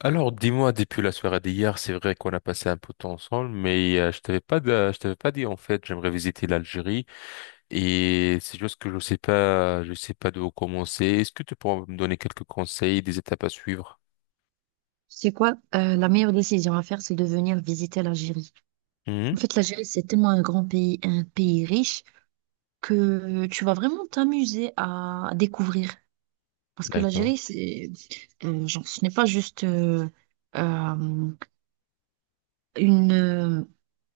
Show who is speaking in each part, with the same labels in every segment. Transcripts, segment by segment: Speaker 1: Alors, dis-moi, depuis la soirée d'hier, c'est vrai qu'on a passé un peu de temps ensemble, mais je t'avais pas dit en fait, j'aimerais visiter l'Algérie et c'est juste que je sais pas d'où commencer. Est-ce que tu pourras me donner quelques conseils, des étapes à suivre?
Speaker 2: C'est quoi? La meilleure décision à faire, c'est de venir visiter l'Algérie. En
Speaker 1: Mhm.
Speaker 2: fait, l'Algérie, c'est tellement un grand pays, un pays riche, que tu vas vraiment t'amuser à découvrir. Parce que
Speaker 1: D'accord.
Speaker 2: genre, ce n'est pas juste euh, une... euh,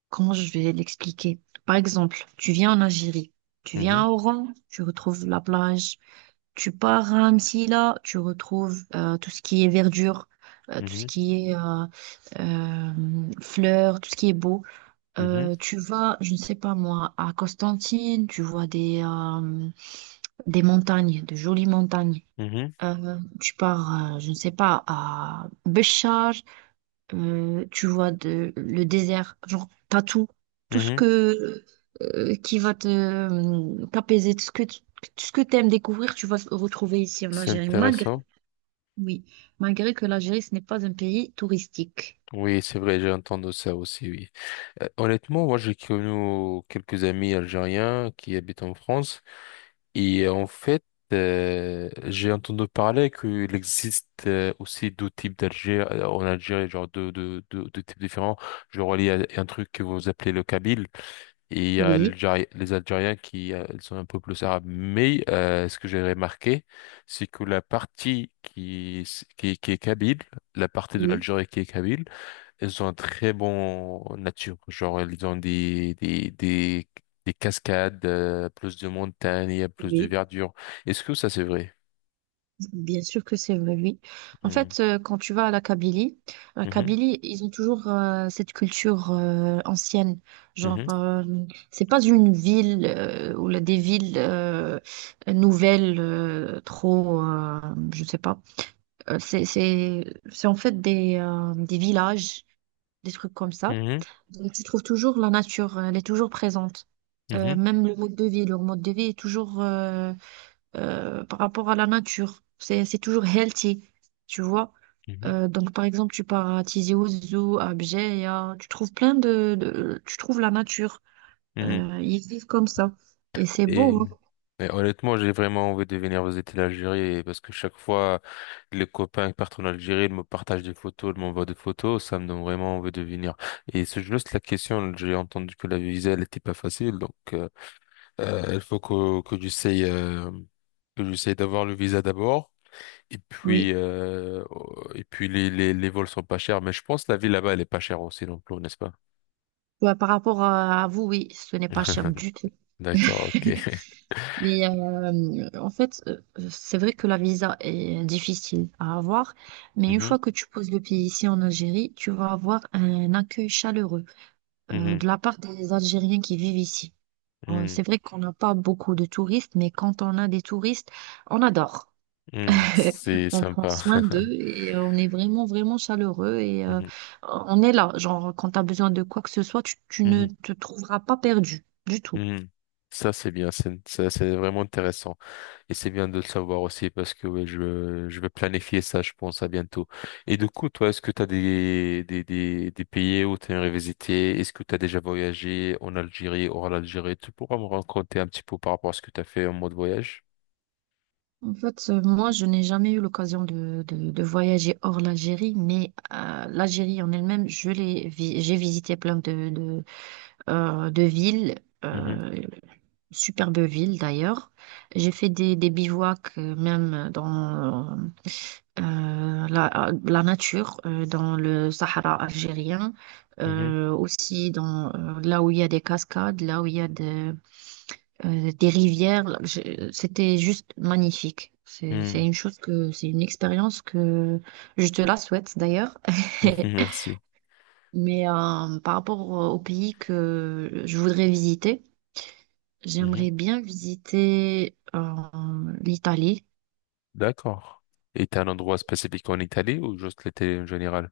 Speaker 2: comment je vais l'expliquer? Par exemple, tu viens en Algérie, tu viens
Speaker 1: Mhm,
Speaker 2: à Oran, tu retrouves la plage. Tu pars à Amsila, tu retrouves tout ce qui est verdure, tout ce
Speaker 1: mhm,
Speaker 2: qui est euh, fleurs, tout ce qui est beau.
Speaker 1: mhm,
Speaker 2: Tu vas, je ne sais pas moi, à Constantine, tu vois des montagnes, de jolies montagnes.
Speaker 1: mhm,
Speaker 2: Tu pars, je ne sais pas, à Béchar, tu vois, de, le désert, genre, t'as tout, tout ce
Speaker 1: mhm.
Speaker 2: que, qui va te, t'apaiser, tout ce que t'aimes découvrir, tu vas se retrouver ici en
Speaker 1: C'est
Speaker 2: Algérie, malgré,
Speaker 1: intéressant.
Speaker 2: oui, malgré que l'Algérie, ce n'est pas un pays touristique.
Speaker 1: Oui, c'est vrai, j'ai entendu ça aussi, oui. Honnêtement, moi, j'ai connu quelques amis algériens qui habitent en France. Et en fait, j'ai entendu parler qu'il existe aussi deux types d'Algérie en Algérie, genre deux types différents. Genre, il y a un truc que vous appelez le Kabyle et il y a
Speaker 2: Oui,
Speaker 1: les Algériens qui sont un peu plus arabes. Mais ce que j'ai remarqué, c'est que la partie qui est Kabyle, la partie de
Speaker 2: oui,
Speaker 1: l'Algérie qui est Kabyle, ils ont un très bon nature, genre ils ont des cascades, plus de montagnes, il y a plus de
Speaker 2: oui.
Speaker 1: verdure. Est-ce que ça c'est vrai?
Speaker 2: Bien sûr que c'est vrai, oui. En
Speaker 1: Hmm.
Speaker 2: fait, quand tu vas à la
Speaker 1: Mhm.
Speaker 2: Kabylie, ils ont toujours cette culture ancienne. Genre,
Speaker 1: Mhm.
Speaker 2: euh, c'est pas une ville ou là, des villes nouvelles, je sais pas. Euh, c'est, c'est, c'est en fait des villages, des trucs comme ça. Donc, tu trouves toujours la nature, elle est toujours présente.
Speaker 1: Mhm.
Speaker 2: Même le mode de vie, leur mode de vie est toujours par rapport à la nature. C'est toujours healthy, tu vois.
Speaker 1: Mhm. Mhm.
Speaker 2: Donc, par exemple, tu pars à Tizi Ouzou, à Bjeya, tu trouves Tu trouves la nature.
Speaker 1: Mhm.
Speaker 2: Ils vivent comme ça. Et c'est
Speaker 1: Et,
Speaker 2: beau, hein.
Speaker 1: et honnêtement, j'ai vraiment envie de venir visiter l'Algérie parce que chaque fois les copains qui partent en Algérie, ils me partagent des photos, ils m'envoient des photos, ça me donne vraiment envie de venir. Et c'est juste la question, j'ai entendu que la visa elle était pas facile, donc. Il faut que j'essaye d'avoir le visa d'abord. Et
Speaker 2: Oui.
Speaker 1: puis, euh, et puis les vols sont pas chers, mais je pense que la vie là-bas, elle est pas chère aussi non plus, n'est-ce pas?
Speaker 2: Bah, par rapport à vous, oui, ce n'est pas cher du tout.
Speaker 1: D'accord, ok.
Speaker 2: Mais c'est vrai que la visa est difficile à avoir, mais une
Speaker 1: Mhm,
Speaker 2: fois que tu poses le pied ici en Algérie, tu vas avoir un accueil chaleureux de
Speaker 1: mhm,
Speaker 2: la part des Algériens qui vivent ici.
Speaker 1: mhm,
Speaker 2: C'est vrai qu'on n'a pas beaucoup de touristes, mais quand on a des touristes, on adore.
Speaker 1: mhm. C'est
Speaker 2: On prend
Speaker 1: sympa.
Speaker 2: soin d'eux et on est vraiment, vraiment chaleureux et
Speaker 1: Mhm,
Speaker 2: on est là. Genre, quand tu as besoin de quoi que ce soit, tu ne
Speaker 1: mhm,
Speaker 2: te trouveras pas perdu du tout.
Speaker 1: mhm. Ça, c'est bien, ça, c'est vraiment intéressant. Et c'est bien de le savoir aussi parce que ouais, je vais planifier ça, je pense, à bientôt. Et du coup, toi, est-ce que tu as des pays où tu aimerais visiter? Est-ce que tu as déjà voyagé en Algérie, hors l'Algérie? Tu pourras me raconter un petit peu par rapport à ce que tu as fait en mode voyage?
Speaker 2: En fait, moi, je n'ai jamais eu l'occasion de voyager hors l'Algérie, mais l'Algérie en elle-même, j'ai visité plein de villes.
Speaker 1: Mhm,
Speaker 2: Euh, Superbe ville d'ailleurs. J'ai fait des bivouacs même dans la nature, dans le Sahara algérien,
Speaker 1: mhm,
Speaker 2: aussi dans là où il y a des cascades, là où il y a des rivières. C'était juste magnifique. C'est
Speaker 1: mhm,
Speaker 2: une chose, c'est une expérience que je te la souhaite d'ailleurs.
Speaker 1: mhm, merci.
Speaker 2: Mais par rapport au pays que je voudrais visiter,
Speaker 1: Mhm,
Speaker 2: j'aimerais bien visiter l'Italie.
Speaker 1: d'accord. Et t'as un endroit spécifique en Italie ou juste l'Italie en général?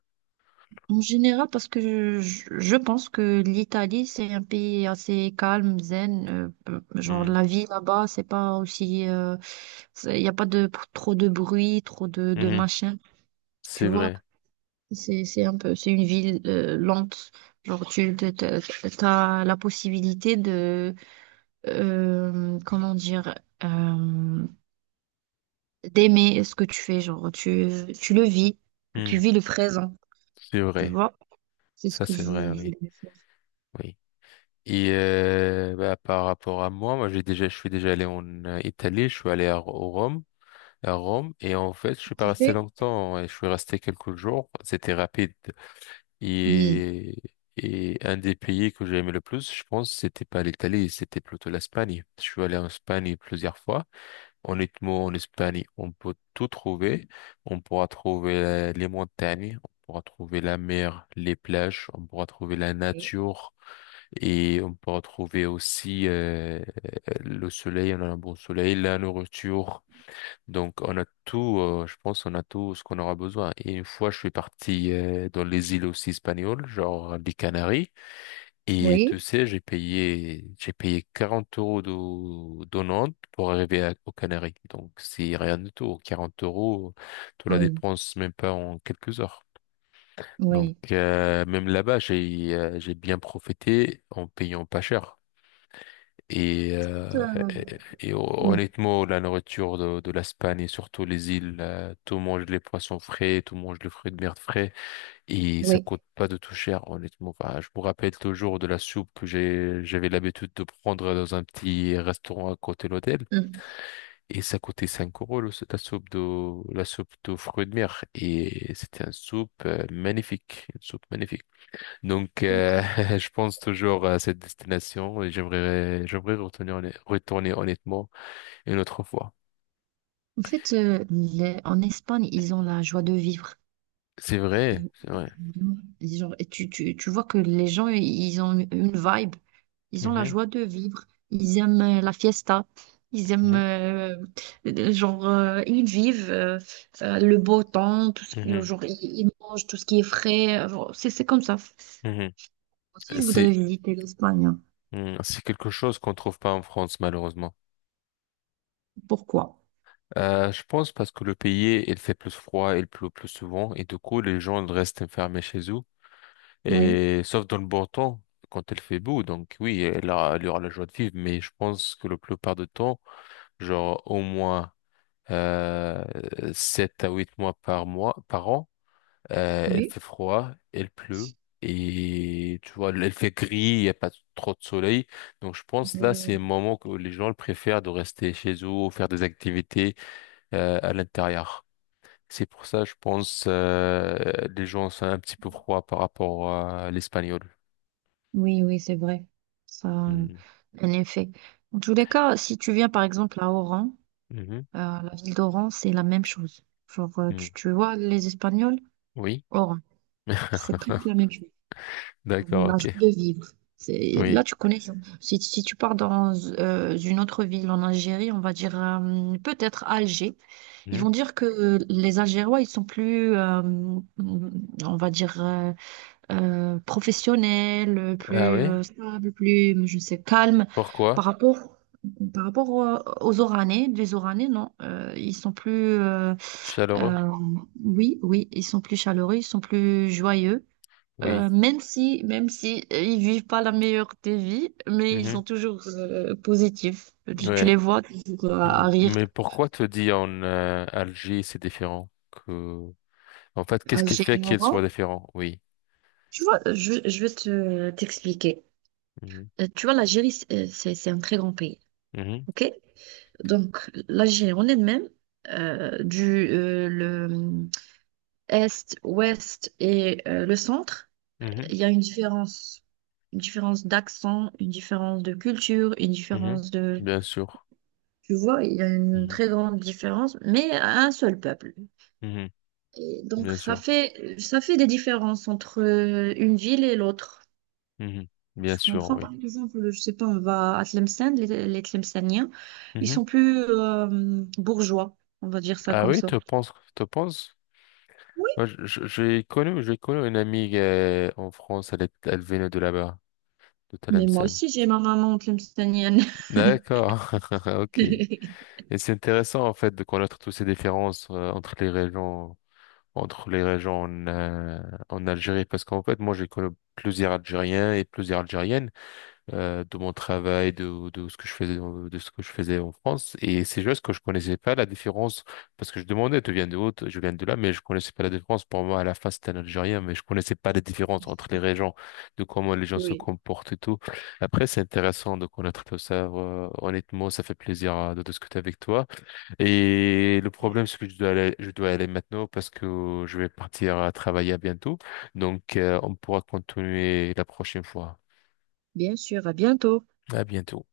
Speaker 2: En général, parce que je pense que l'Italie, c'est un pays assez calme, zen. Genre,
Speaker 1: Mhm,
Speaker 2: la vie là-bas, c'est pas aussi. Il n'y a pas de, trop de bruit, trop de
Speaker 1: mhm,
Speaker 2: machin. Tu
Speaker 1: c'est
Speaker 2: vois,
Speaker 1: vrai.
Speaker 2: c'est un peu, c'est une ville lente. Genre, tu as la possibilité de. Comment dire. euh, D'aimer ce que tu fais, genre tu le vis, tu
Speaker 1: Mhm,
Speaker 2: vis le présent,
Speaker 1: c'est
Speaker 2: tu
Speaker 1: vrai.
Speaker 2: vois. C'est ce
Speaker 1: Ça,
Speaker 2: que
Speaker 1: c'est vrai,
Speaker 2: je
Speaker 1: oui.
Speaker 2: voulais faire.
Speaker 1: Oui. Et bah, par rapport à moi, je suis déjà allé en Italie, je suis allé au Rome, à Rome, et en fait je suis pas resté
Speaker 2: Kiffer?
Speaker 1: longtemps, et je suis resté quelques jours. C'était rapide.
Speaker 2: Hmm.
Speaker 1: Et et un des pays que j'ai aimé le plus, je pense, c'était pas l'Italie, c'était plutôt l'Espagne. Je suis allé en Espagne plusieurs fois. Honnêtement, en Espagne, on peut tout trouver. On pourra trouver les montagnes, on pourra trouver la mer, les plages, on pourra trouver la
Speaker 2: Oui.
Speaker 1: nature. Et on peut retrouver aussi le soleil, on a un bon soleil, la nourriture. Donc on a tout, je pense, on a tout ce qu'on aura besoin. Et une fois, je suis parti dans les îles aussi espagnoles, genre les Canaries. Et tu
Speaker 2: Oui,
Speaker 1: sais, j'ai payé 40 euros de Nantes pour arriver aux Canaries. Donc c'est rien du tout. 40 euros, tu la
Speaker 2: oui,
Speaker 1: dépenses même pas en quelques heures. Donc
Speaker 2: oui,
Speaker 1: même là-bas, j'ai bien profité en payant pas cher. Et, euh,
Speaker 2: Euh,
Speaker 1: et, et
Speaker 2: oui,
Speaker 1: honnêtement, la nourriture de l'Espagne et surtout les îles, tout mange les poissons frais, tout mange les fruits de mer frais et ça
Speaker 2: oui.
Speaker 1: coûte pas de tout cher, honnêtement. Enfin, je me rappelle toujours de la soupe j'avais l'habitude de prendre dans un petit restaurant à côté de l'hôtel
Speaker 2: Hmm.
Speaker 1: et ça coûtait 5 euros la soupe la soupe de fruits de mer et c'était une soupe magnifique, une soupe magnifique. Donc,
Speaker 2: donc,
Speaker 1: je pense toujours à cette destination et j'aimerais retourner, retourner honnêtement une autre fois.
Speaker 2: En fait, en Espagne, ils ont la joie de vivre.
Speaker 1: C'est vrai, c'est vrai.
Speaker 2: Genre et tu vois que les gens, ils ont une vibe, ils ont la
Speaker 1: Mhm,
Speaker 2: joie de vivre, ils aiment la fiesta, ils aiment,
Speaker 1: mhm,
Speaker 2: ils vivent le beau temps,
Speaker 1: mhm,
Speaker 2: genre, ils mangent tout ce qui est frais, genre, c'est comme ça.
Speaker 1: mhm.
Speaker 2: Aussi, je voudrais
Speaker 1: C'est,
Speaker 2: visiter l'Espagne, hein.
Speaker 1: mhm, c'est quelque chose qu'on trouve pas en France, malheureusement.
Speaker 2: Pourquoi?
Speaker 1: Je pense parce que le pays, il fait plus froid, il pleut plus souvent et du coup, les gens restent enfermés chez eux.
Speaker 2: Oui,
Speaker 1: Et sauf dans le bon temps, quand il fait beau. Donc oui, là, il y aura la joie de vivre, mais je pense que la plupart du temps, genre au moins euh, 7 à 8 mois par mois, par an. Elle
Speaker 2: oui,
Speaker 1: fait froid, elle pleut. Et tu vois, elle fait gris, il n'y a pas trop de soleil. Donc je pense là,
Speaker 2: oui,
Speaker 1: c'est un moment où les gens le préfèrent de rester chez eux ou faire des activités à l'intérieur. C'est pour ça, je pense, les gens sont un petit peu froids par rapport à l'espagnol.
Speaker 2: oui, oui, c'est vrai. Ça a
Speaker 1: Hmm.
Speaker 2: un effet. En tous les cas, si tu viens par exemple à Oran,
Speaker 1: Mhm.
Speaker 2: La ville d'Oran, c'est la même chose. Genre, euh,
Speaker 1: Hmm.
Speaker 2: tu, tu vois, les Espagnols,
Speaker 1: Oui.
Speaker 2: Oran, c'est presque la même chose. Genre,
Speaker 1: D'accord,
Speaker 2: la
Speaker 1: ok.
Speaker 2: joie de vivre. Là,
Speaker 1: Oui.
Speaker 2: tu connais. Si, si tu pars dans une autre ville en Algérie, on va dire peut-être Alger, ils
Speaker 1: Mhm.
Speaker 2: vont dire que les Algérois, ils sont plus, on va dire, professionnels,
Speaker 1: Ah
Speaker 2: plus
Speaker 1: oui?
Speaker 2: euh, stables, plus, je sais, calmes
Speaker 1: Pourquoi?
Speaker 2: par rapport. Par rapport aux Oranais, les Oranais, non, ils sont plus, euh,
Speaker 1: Chaleureux?
Speaker 2: euh, oui, oui, ils sont plus chaleureux, ils sont plus joyeux.
Speaker 1: Oui.
Speaker 2: Même si, même si ils vivent pas la meilleure des vies, mais ils sont
Speaker 1: Mhm.
Speaker 2: toujours positifs. Tu les
Speaker 1: Ouais.
Speaker 2: vois toujours à
Speaker 1: Mm.
Speaker 2: rire,
Speaker 1: Mais pourquoi te dire en Alger c'est différent que... En fait,
Speaker 2: à
Speaker 1: qu'est-ce qui fait qu'il soit
Speaker 2: Moran.
Speaker 1: différent? Oui.
Speaker 2: Tu vois, je vais te t'expliquer.
Speaker 1: Mhm.
Speaker 2: Tu vois, l'Algérie, c'est un très grand pays,
Speaker 1: Mhm.
Speaker 2: ok? Donc, l'Algérie en elle-même, du le est, ouest et le centre.
Speaker 1: Mhm.
Speaker 2: Il y a une différence d'accent, une différence de culture, une
Speaker 1: Mhm.
Speaker 2: différence de...
Speaker 1: Bien sûr.
Speaker 2: Tu vois, il y a une
Speaker 1: Mhm.
Speaker 2: très grande différence, mais à un seul peuple.
Speaker 1: Mhm.
Speaker 2: Et donc,
Speaker 1: Bien sûr.
Speaker 2: ça fait des différences entre une ville et l'autre.
Speaker 1: Mhm.
Speaker 2: Je
Speaker 1: Bien sûr,
Speaker 2: comprends,
Speaker 1: oui.
Speaker 2: par exemple, je sais pas, on va à Tlemcen, les Tlemceniens, ils
Speaker 1: Mhm.
Speaker 2: sont plus bourgeois, on va dire ça
Speaker 1: Ah
Speaker 2: comme
Speaker 1: oui,
Speaker 2: ça.
Speaker 1: tu penses, tu penses?
Speaker 2: Oui,
Speaker 1: Moi, j'ai connu une amie en France, elle venait de là-bas, de
Speaker 2: mais moi
Speaker 1: Tlemcen.
Speaker 2: aussi, j'ai ma maman tlemcenienne.
Speaker 1: D'accord, ok. Et c'est intéressant en fait de connaître toutes ces différences entre les régions. Entre les régions en, en Algérie parce qu'en fait moi j'ai connu plusieurs Algériens et plusieurs Algériennes de mon travail de ce que je faisais de ce que je faisais en France et c'est juste que je connaissais pas la différence parce que je demandais tu viens de où je viens de là mais je connaissais pas la différence pour moi à la face c'était un Algérien mais je connaissais pas la différence entre les régions de comment les gens se
Speaker 2: Oui,
Speaker 1: comportent et tout après c'est intéressant de connaître tout ça honnêtement ça fait plaisir de discuter avec toi et le problème, c'est que je dois aller maintenant parce que je vais partir à travailler à bientôt. Donc, on pourra continuer la prochaine fois.
Speaker 2: bien sûr, à bientôt.
Speaker 1: À bientôt.